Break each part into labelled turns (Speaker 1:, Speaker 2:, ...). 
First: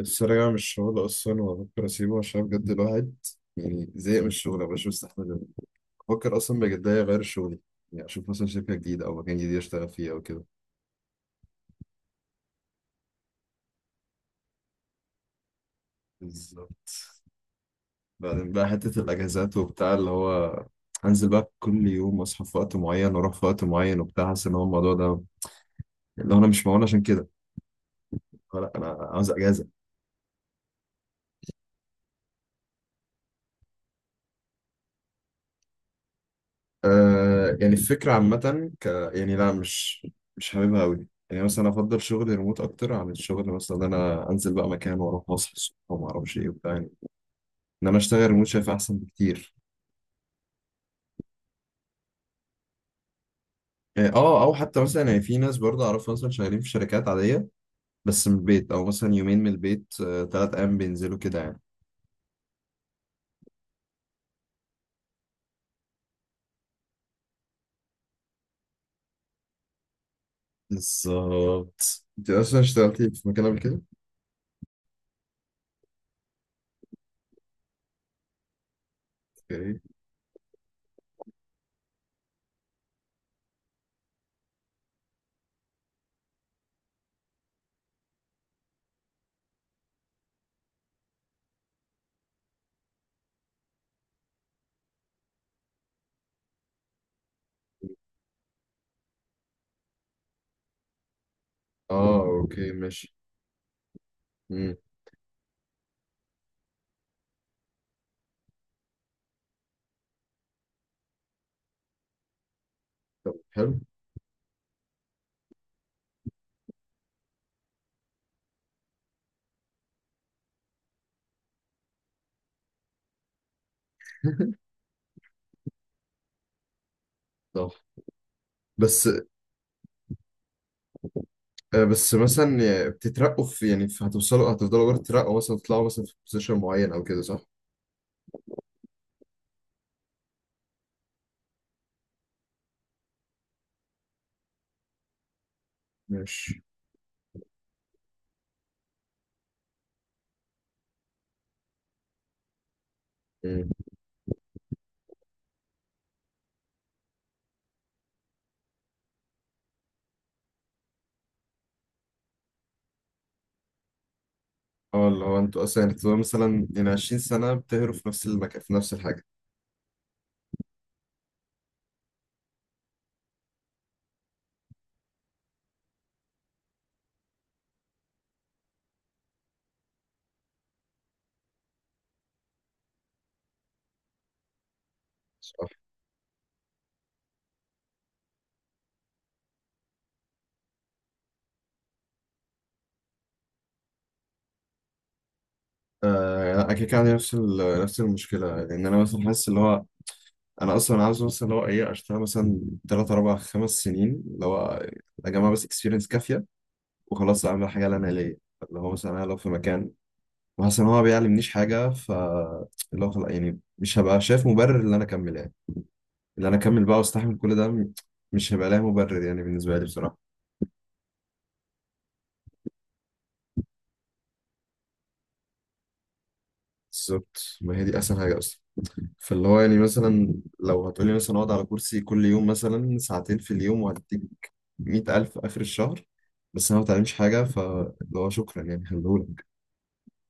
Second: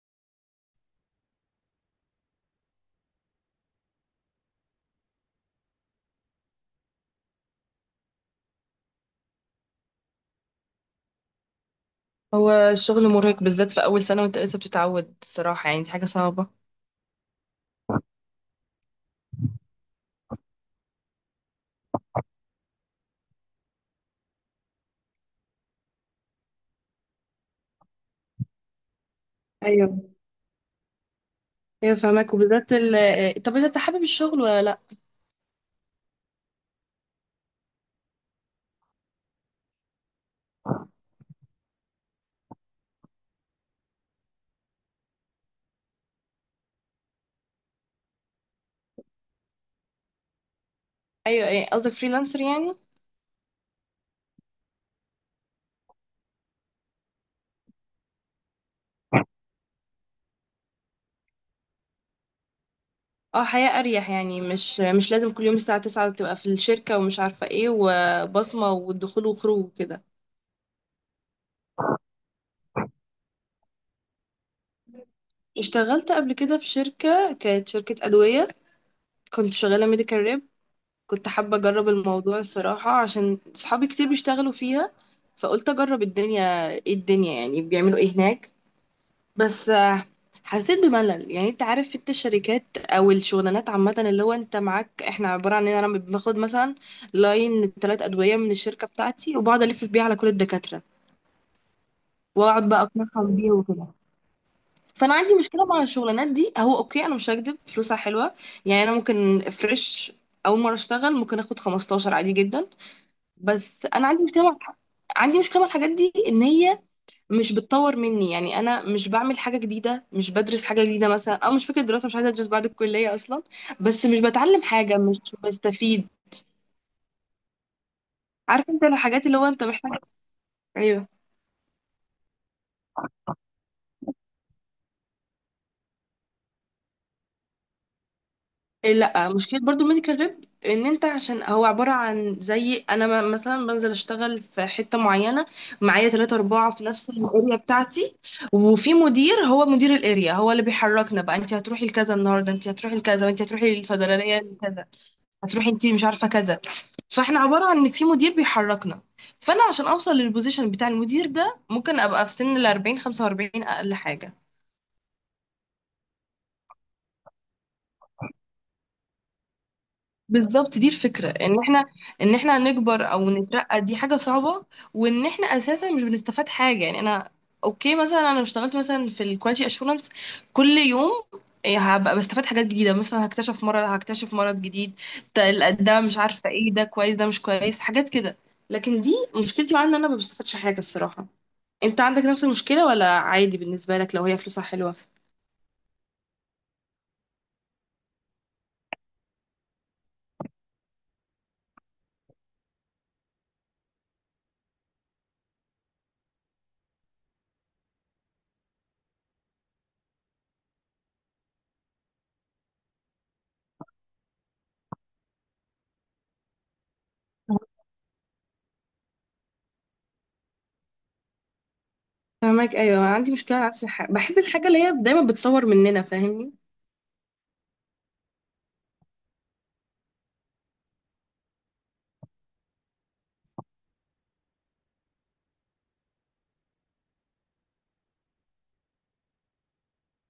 Speaker 1: السرقة مش شغل أصلا، وأفكر أسيبه عشان بجد الواحد يعني زهق من الشغل، مبقاش مستحمل. بفكر أصلا بجد أغير شغلي، يعني أشوف مثلا شركة جديدة أو مكان جديد أشتغل فيه أو كده.
Speaker 2: هو الشغل مرهق بالذات في أول سنة وأنت لسه بتتعود الصراحة، يعني دي حاجة صعبة.
Speaker 1: بالظبط. بعدين بقى حتة الأجازات وبتاع اللي هو أنزل بقى كل يوم أصحى في وقت معين وأروح في وقت معين وبتاع، حاسس إن هو الموضوع ده اللي هو أنا مش معون عشان كده. لا، أنا عاوز أجازة.
Speaker 2: ايوه، ايوه فاهمك. وبالذات ال طب، انت حابب الشغل ولا لا؟
Speaker 1: آه، يعني الفكرة عامة ك، يعني لا، مش حاببها أوي. يعني مثلا أفضل شغل ريموت أكتر عن الشغل، مثلا إن أنا أنزل بقى مكان وأروح أصحى الصبح وما أعرفش إيه وبتاع. يعني إن أنا أشتغل ريموت شايف أحسن بكتير.
Speaker 2: ايوه، ايه قصدك، فريلانسر يعني؟
Speaker 1: يعني أه، أو حتى مثلا، يعني في ناس برضه أعرفها مثلا شغالين في شركات عادية بس من البيت، أو مثلا يومين من البيت تلات أيام بينزلوا كده يعني.
Speaker 2: اه حياة اريح، يعني مش لازم كل يوم الساعة 9 تبقى في الشركة ومش عارفة ايه وبصمة والدخول وخروج وكده.
Speaker 1: بالظبط. أنت أصلا اشتغلتي في مكان قبل كده؟
Speaker 2: اشتغلت قبل كده في شركة، كانت شركة أدوية. كنت
Speaker 1: أوكي.
Speaker 2: شغالة ميديكال ريب. كنت حابة أجرب الموضوع الصراحة عشان صحابي كتير بيشتغلوا فيها، فقلت أجرب الدنيا ايه، الدنيا يعني بيعملوا ايه هناك. بس حسيت بملل. يعني انت عارف في الشركات او الشغلانات عامه، اللي هو انت معاك، احنا عباره عن ان انا باخد مثلا لاين ثلاث ادويه من الشركه بتاعتي وبقعد الف بيها على كل الدكاتره
Speaker 1: أه
Speaker 2: واقعد
Speaker 1: أوكي،
Speaker 2: بقى
Speaker 1: ماشي.
Speaker 2: اقنعهم بيها وكده.
Speaker 1: مم.
Speaker 2: فانا عندي مشكله مع الشغلانات دي، هو اوكي انا مش هكدب فلوسها حلوه، يعني انا ممكن فريش اول مره اشتغل ممكن اخد 15 عادي جدا.
Speaker 1: طب
Speaker 2: بس
Speaker 1: حلو.
Speaker 2: انا عندي مشكله مع الحاجات دي، ان هي مش بتطور مني. يعني انا مش بعمل حاجه جديده، مش بدرس حاجه جديده مثلا، او مش فكره دراسه، مش عايزه ادرس بعد الكليه اصلا، بس مش بتعلم حاجه، مش بستفيد.
Speaker 1: صح.
Speaker 2: عارف انت
Speaker 1: بس
Speaker 2: الحاجات اللي هو انت محتاج. ايوه
Speaker 1: بس مثلا يعني بتترقوا في، يعني في، هتوصلوا هتفضلوا برضه تترقوا، مثلا تطلعوا مثلا في بوزيشن معين او كده، صح؟
Speaker 2: إيه، لا مشكله برضو الميديكال ريب ان انت، عشان هو عباره عن زي انا مثلا بنزل اشتغل في حته معينه، معايا ثلاثة
Speaker 1: ماشي.
Speaker 2: أربعة في نفس الاريا بتاعتي، وفي مدير، هو مدير الاريا هو اللي بيحركنا بقى، انت هتروحي لكذا النهارده، انت هتروحي لكذا، وانت
Speaker 1: مم.
Speaker 2: هتروحي للصيدليه كذا، هتروحي انت مش عارفه كذا. فاحنا عبارة عن ان في مدير بيحركنا، فانا عشان اوصل للبوزيشن بتاع المدير ده ممكن ابقى في سن ال 40 45 اقل حاجة.
Speaker 1: اه، اللي هو انتوا اصلا يعني بتبقوا مثلا يعني 20 سنة بتهروا في نفس المكان في نفس الحاجة،
Speaker 2: بالظبط دي الفكرة، ان احنا ان احنا نكبر او نترقى دي حاجة صعبة، وان احنا اساسا مش بنستفاد حاجة. يعني انا اوكي مثلا انا لو اشتغلت مثلا في الكواليتي اشورنس كل يوم إيه، هبقى بستفاد حاجات جديدة، مثلا هكتشف مرض، هكتشف مرض جديد،
Speaker 1: صح؟
Speaker 2: ده مش عارفة ايه، ده كويس ده مش كويس، حاجات كده. لكن دي مشكلتي معاها، ان انا ما بستفادش حاجة الصراحة. انت عندك نفس المشكلة ولا عادي بالنسبة لك لو هي فلوسها حلوة؟
Speaker 1: آه لا، انا كده كده عندي نفس نفس المشكلة. لان انا مثلا حاسس اللي هو انا اصلا عاوز مثلا اللي هو ايه، اشتغل مثلا تلات اربع خمس سنين، اللي هو اجمع بس اكسبيرينس كافية وخلاص اعمل حاجة اللي انا ليا. اللي هو مثلا انا لو في مكان وحاسس ان هو ما بيعلمنيش حاجه، ف اللي هو خلاص يعني مش هبقى شايف مبرر ان انا اكمل، يعني ان انا اكمل بقى واستحمل كل ده، مش هيبقى لها مبرر يعني بالنسبه لي بصراحه.
Speaker 2: فاهمك. ايوه أنا عندي مشكلة نفس الحاجة، بحب الحاجة اللي هي دايما بتطور مننا، فاهمني.
Speaker 1: بالظبط، ما هي دي اسهل حاجه اصلا. فاللي هو يعني مثلا لو هتقولي مثلا اقعد على كرسي كل يوم مثلا ساعتين في اليوم، وهديك 100,000 اخر الشهر، بس انا ما بتعلمش حاجه، فاللي هو شكرا، يعني خليهولك،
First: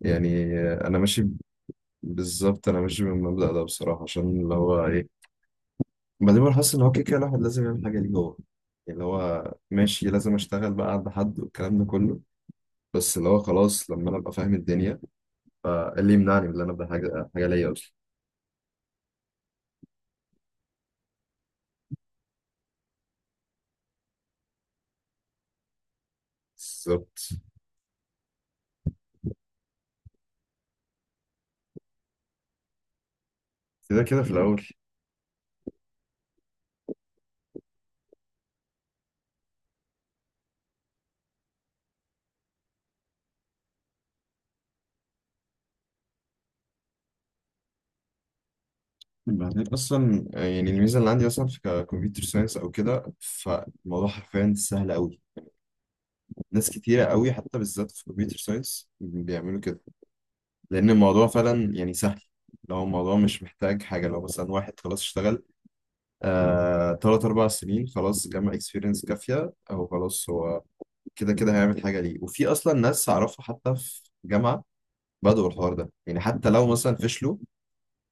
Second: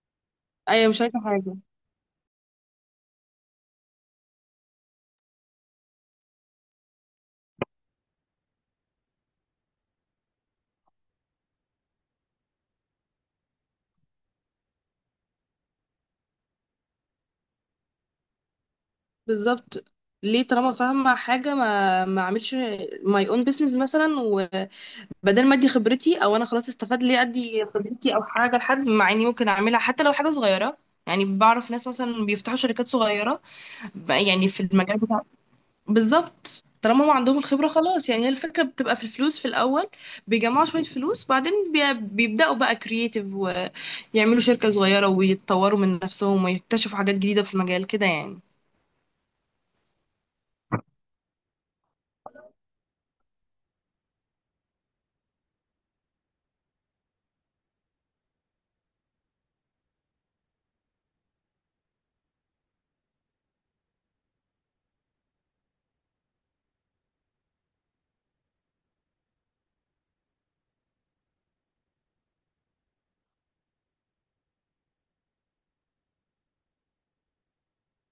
Speaker 1: يعني
Speaker 2: ايوه
Speaker 1: انا
Speaker 2: مش عايزة
Speaker 1: ماشي.
Speaker 2: حاجة.
Speaker 1: بالظبط، انا ماشي بالمبدأ ده بصراحه، عشان اللي هو إيه، بعدين بقى حاسس ان هو كده كده الواحد لازم يعمل حاجه ليه هو. يعني اللي هو ماشي، لازم اشتغل بقى عند حد والكلام ده كله، بس اللي هو خلاص لما انا ابقى فاهم الدنيا، فاللي يمنعني من ان انا ابدا حاجه ليا اصلا.
Speaker 2: بالظبط، ليه طالما فاهمة حاجة ما اعملش ماي اون بيزنس مثلا، وبدل ما ادي خبرتي او انا خلاص استفاد، ليه
Speaker 1: بالظبط،
Speaker 2: ادي خبرتي او حاجة لحد، مع اني ممكن اعملها حتى لو حاجة صغيرة. يعني بعرف ناس مثلا بيفتحوا شركات صغيرة
Speaker 1: كده كده في
Speaker 2: يعني في
Speaker 1: الاول.
Speaker 2: المجال. بالظبط طالما ما عندهم الخبرة، خلاص، يعني هي الفكرة بتبقى في الفلوس في الأول، بيجمعوا شوية فلوس بعدين بيبدأوا بقى كرييتيف ويعملوا شركة صغيرة ويتطوروا من نفسهم ويكتشفوا حاجات جديدة في المجال كده يعني.
Speaker 1: بعدين اصلا يعني الميزه اللي عندي مثلا في كمبيوتر ساينس او كده، فالموضوع حرفيا سهل قوي. ناس كتيره قوي حتى بالذات في كمبيوتر ساينس بيعملوا كده، لان الموضوع فعلا يعني سهل. لو الموضوع مش محتاج حاجه، لو مثلا واحد خلاص اشتغل تلات أربع سنين، خلاص جمع اكسبيرينس كافية، أو خلاص هو كده كده هيعمل حاجة ليه. وفي أصلا ناس أعرفها حتى في جامعة بدأوا الحوار ده. يعني حتى لو مثلا فشلوا،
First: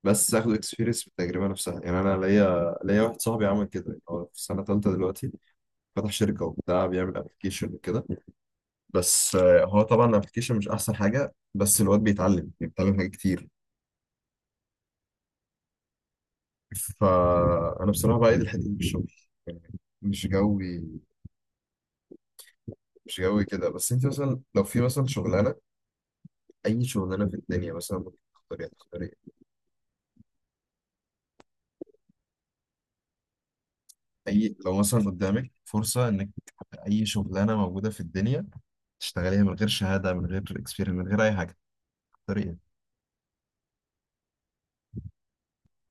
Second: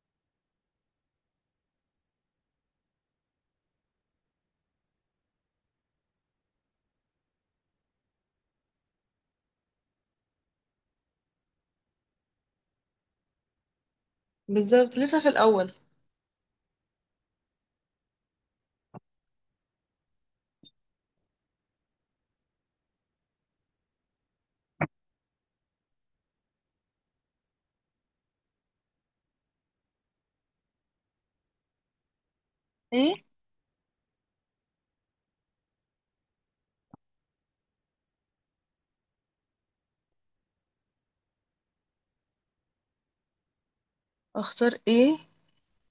Speaker 1: بس أخدوا اكسبيرينس بالتجربة نفسها. يعني أنا ليا واحد صاحبي عمل كده، يعني هو في سنة تالتة دلوقتي فتح شركة وبتاع بيعمل أبلكيشن وكده. بس هو طبعا الأبلكيشن مش أحسن حاجة، بس الواد بيتعلم حاجات كتير.
Speaker 2: بالظبط لسه في الأول.
Speaker 1: فأنا بصراحة بقى دي الحتة دي في الشغل، يعني مش جوي، مش جوي كده. بس انت مثلا لو في مثلا شغلانه، اي شغلانه في الدنيا مثلا ممكن تختاريها، تختاري، هتختاري
Speaker 2: ايه
Speaker 1: اي، لو مثلا قدامك فرصه انك اي شغلانه موجوده في الدنيا تشتغليها من غير شهاده من غير اكسبيرينس من غير اي حاجه، تختاري ايه؟
Speaker 2: اختار ايه؟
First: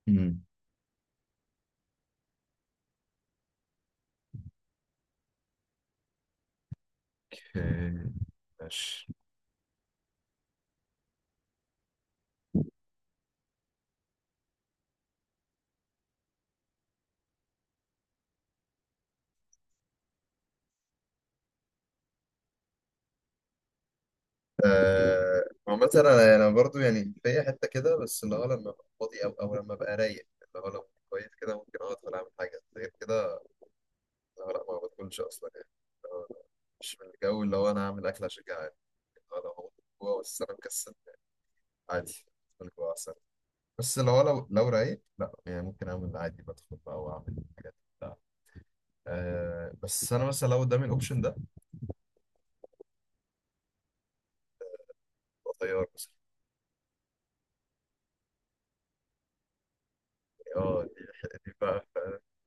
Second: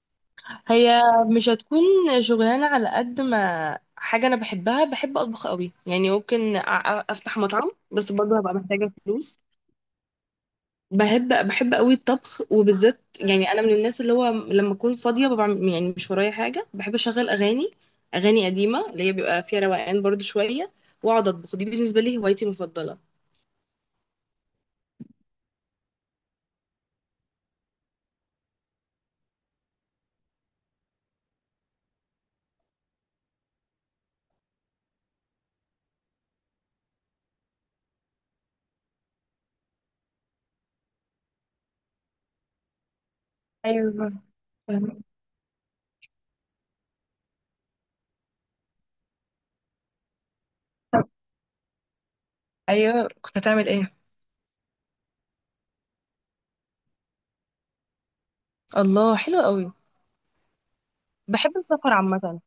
Speaker 1: امم
Speaker 2: هي مش هتكون شغلانة على قد ما حاجة انا بحبها. بحب اطبخ قوي، يعني ممكن افتح مطعم،
Speaker 1: اوكي،
Speaker 2: بس برضه هبقى محتاجة
Speaker 1: ماشي.
Speaker 2: فلوس. بحب بحب قوي الطبخ، وبالذات يعني انا من الناس اللي هو لما اكون فاضيه ببقى يعني مش ورايا حاجه، بحب اشغل اغاني، اغاني قديمه اللي هي بيبقى فيها روقان برضو شويه، واقعد اطبخ. دي بالنسبه لي هوايتي المفضله.
Speaker 1: عامة انا برضو يعني في حته كده، بس اللي هو لما ابقى فاضي او لما ابقى رايق اللي هو لو كويس كده ممكن اقعد ولا اعمل حاجه غير كده. اللي هو لا، ما بدخلش اصلا يعني. اللي هو مش من الجو اللي هو انا هعمل اكل عشان جعان. لو هو جوه بس انا مكسل، عادي بدخل جوه احسن.
Speaker 2: ايوه
Speaker 1: بس لو
Speaker 2: فاهمة.
Speaker 1: رايق لا، يعني ممكن اعمل عادي، بدخل بقى واعمل حاجات بتاع. أه، بس انا مثلا لو قدامي
Speaker 2: طب
Speaker 1: الاوبشن ده،
Speaker 2: ايوه كنت هتعمل ايه؟
Speaker 1: هو طيار مثلا.
Speaker 2: الله حلو قوي،
Speaker 1: اه دي، دي
Speaker 2: بحب
Speaker 1: بقى
Speaker 2: السفر عامه.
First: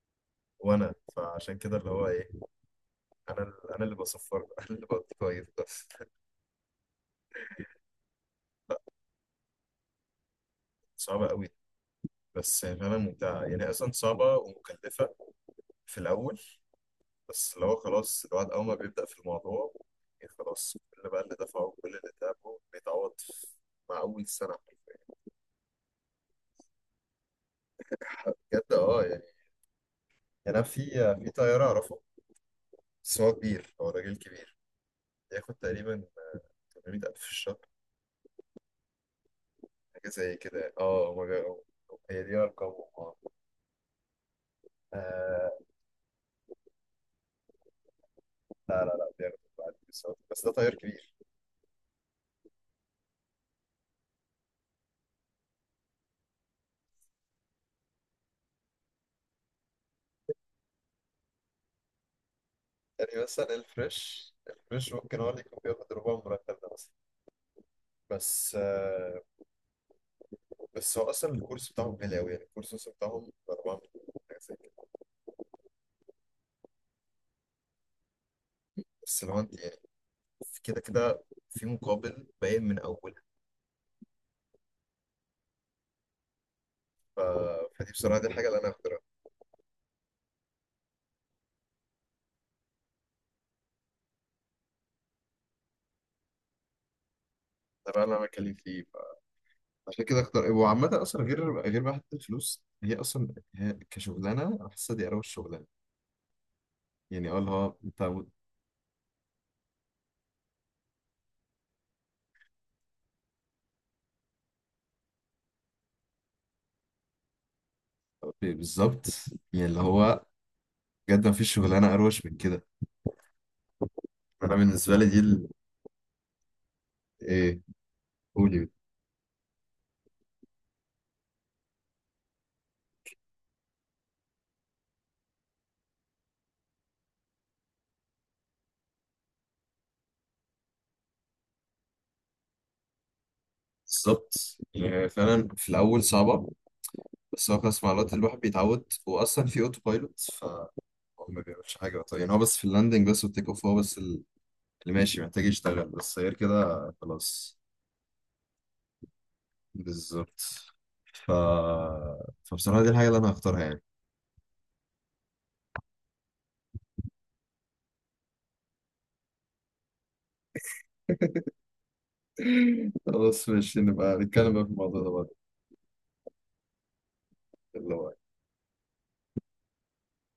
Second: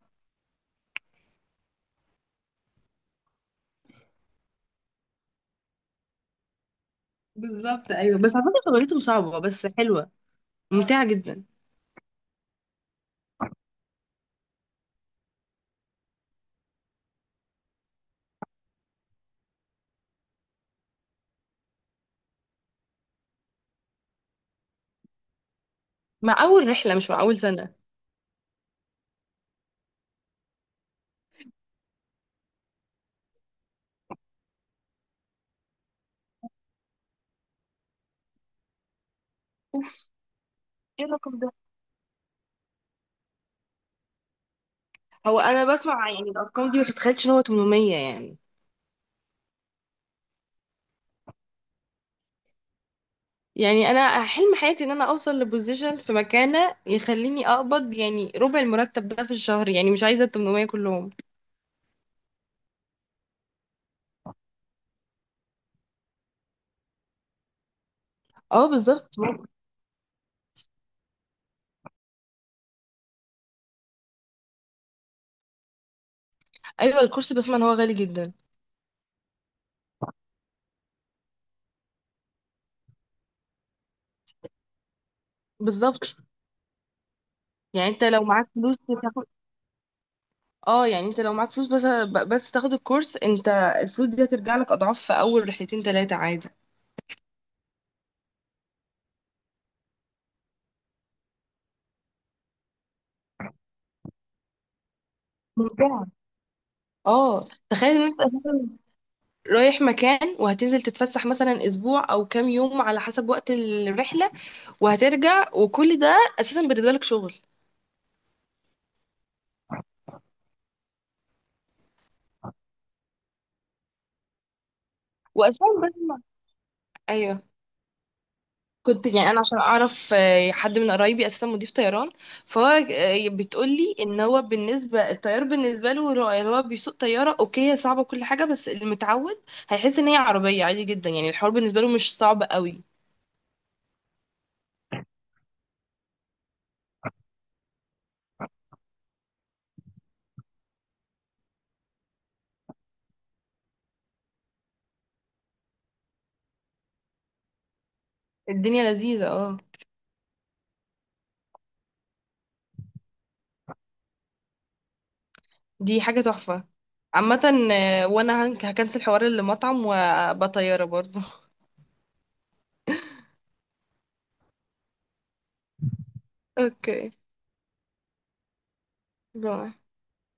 Speaker 1: وانا فعشان كده اللي هو ايه، انا انا اللي بصفر بقى، انا اللي بطير بس.
Speaker 2: بالظبط ايوه بس على فكره شغلتهم صعبه بس حلوه، ممتعه
Speaker 1: صعبه
Speaker 2: جدا.
Speaker 1: قوي، بس فعلا ممتعه. يعني اصلا صعبه ومكلفه في الاول، بس لو خلاص الواحد أول ما بيبدأ في الموضوع يعني خلاص كل بقى اللي دفعه وكل اللي تعبه بيتعوض مع أول سنة حرفياً.
Speaker 2: مع اول رحله مش مع اول سنه.
Speaker 1: بجد اه يعني. يعني أنا في، في طيار أعرفه بس هو كبير، هو راجل كبير، بياخد تقريبا 800,000 في الشهر، حاجة
Speaker 2: اوف،
Speaker 1: زي كده يعني.
Speaker 2: ايه
Speaker 1: اه هما
Speaker 2: الرقم ده؟
Speaker 1: هي دي أرقامهم اه.
Speaker 2: هو
Speaker 1: آه،
Speaker 2: انا بسمع يعني الارقام دي بس متخيلتش ان هو 800 يعني.
Speaker 1: لا بياخد بعد الكورسات. بس ده طيار كبير.
Speaker 2: يعني انا حلم حياتي ان انا اوصل لبوزيشن في مكانه يخليني اقبض يعني ربع المرتب ده في الشهر، يعني مش عايزه ال 800 كلهم.
Speaker 1: يعني مثلا الفريش، الفريش ممكن هو اللي يكون بياخد ربع المرتب ده مثلا، بس
Speaker 2: اه بالظبط.
Speaker 1: بس هو اصلا الكورس بتاعهم غالي قوي، يعني الكورس اصلا بتاعهم ب 4 مليون حاجه زي كده.
Speaker 2: ايوه الكرسي بسمع ان هو غالي جدا.
Speaker 1: بس لو انت يعني في كده كده في مقابل باين من اول،
Speaker 2: بالظبط،
Speaker 1: ف...
Speaker 2: يعني
Speaker 1: فدي
Speaker 2: انت لو
Speaker 1: بصراحه دي
Speaker 2: معاك
Speaker 1: الحاجه اللي انا
Speaker 2: فلوس
Speaker 1: هختارها.
Speaker 2: تاخد. اه يعني انت لو معاك فلوس بس، بس تاخد الكورس انت، الفلوس دي هترجع لك اضعاف في اول رحلتين ثلاثه عادي.
Speaker 1: ده بقى اللي انا بتكلم فيه ف... عشان كده اختار. وعامه اصلا غير بقى حتى الفلوس، هي اصلا هي كشغلانه انا حاسسها دي اروش شغلانه.
Speaker 2: ممتعة
Speaker 1: يعني اه
Speaker 2: اه.
Speaker 1: اللي هو
Speaker 2: تخيل
Speaker 1: انت
Speaker 2: ان انت رايح مكان وهتنزل تتفسح مثلا اسبوع او كام يوم على حسب وقت الرحله، وهترجع، وكل ده اساسا بالنسبه لك شغل.
Speaker 1: بالظبط. يعني اللي هو بجد ما فيش شغلانه اروش من كده. انا بالنسبه لي دي ال...
Speaker 2: واساسا لازم- ايوه
Speaker 1: ايه، قولي.
Speaker 2: كنت يعني انا عشان اعرف حد من قرايبي اساسا مضيف طيران، فهو بتقول لي ان هو بالنسبه الطيار بالنسبه له، هو هو بيسوق طياره اوكي، هي صعبه كل حاجه، بس المتعود هيحس ان هي عربيه عادي جدا، يعني الحوار بالنسبه له مش صعب قوي.
Speaker 1: بالظبط، يعني فعلا في الاول صعبه، بس هو خلاص مع الوقت الواحد بيتعود، واصلا في اوتو بايلوت فهو ما بيعملش حاجه. طيب يعني هو بس في اللاندنج بس والتيك اوف هو بس اللي ماشي محتاج يشتغل، بس غير كده خلاص.
Speaker 2: الدنيا لذيذه اه.
Speaker 1: بالظبط. ف... فبصراحه دي الحاجه اللي انا هختارها يعني.
Speaker 2: دي حاجة تحفة عامة. وانا هكنسل حوار المطعم وبطيارة برضو.
Speaker 1: خلاص ماشي، نبقى نتكلم بقى في الموضوع ده بعدين
Speaker 2: اوكي،
Speaker 1: اللي هو
Speaker 2: باي.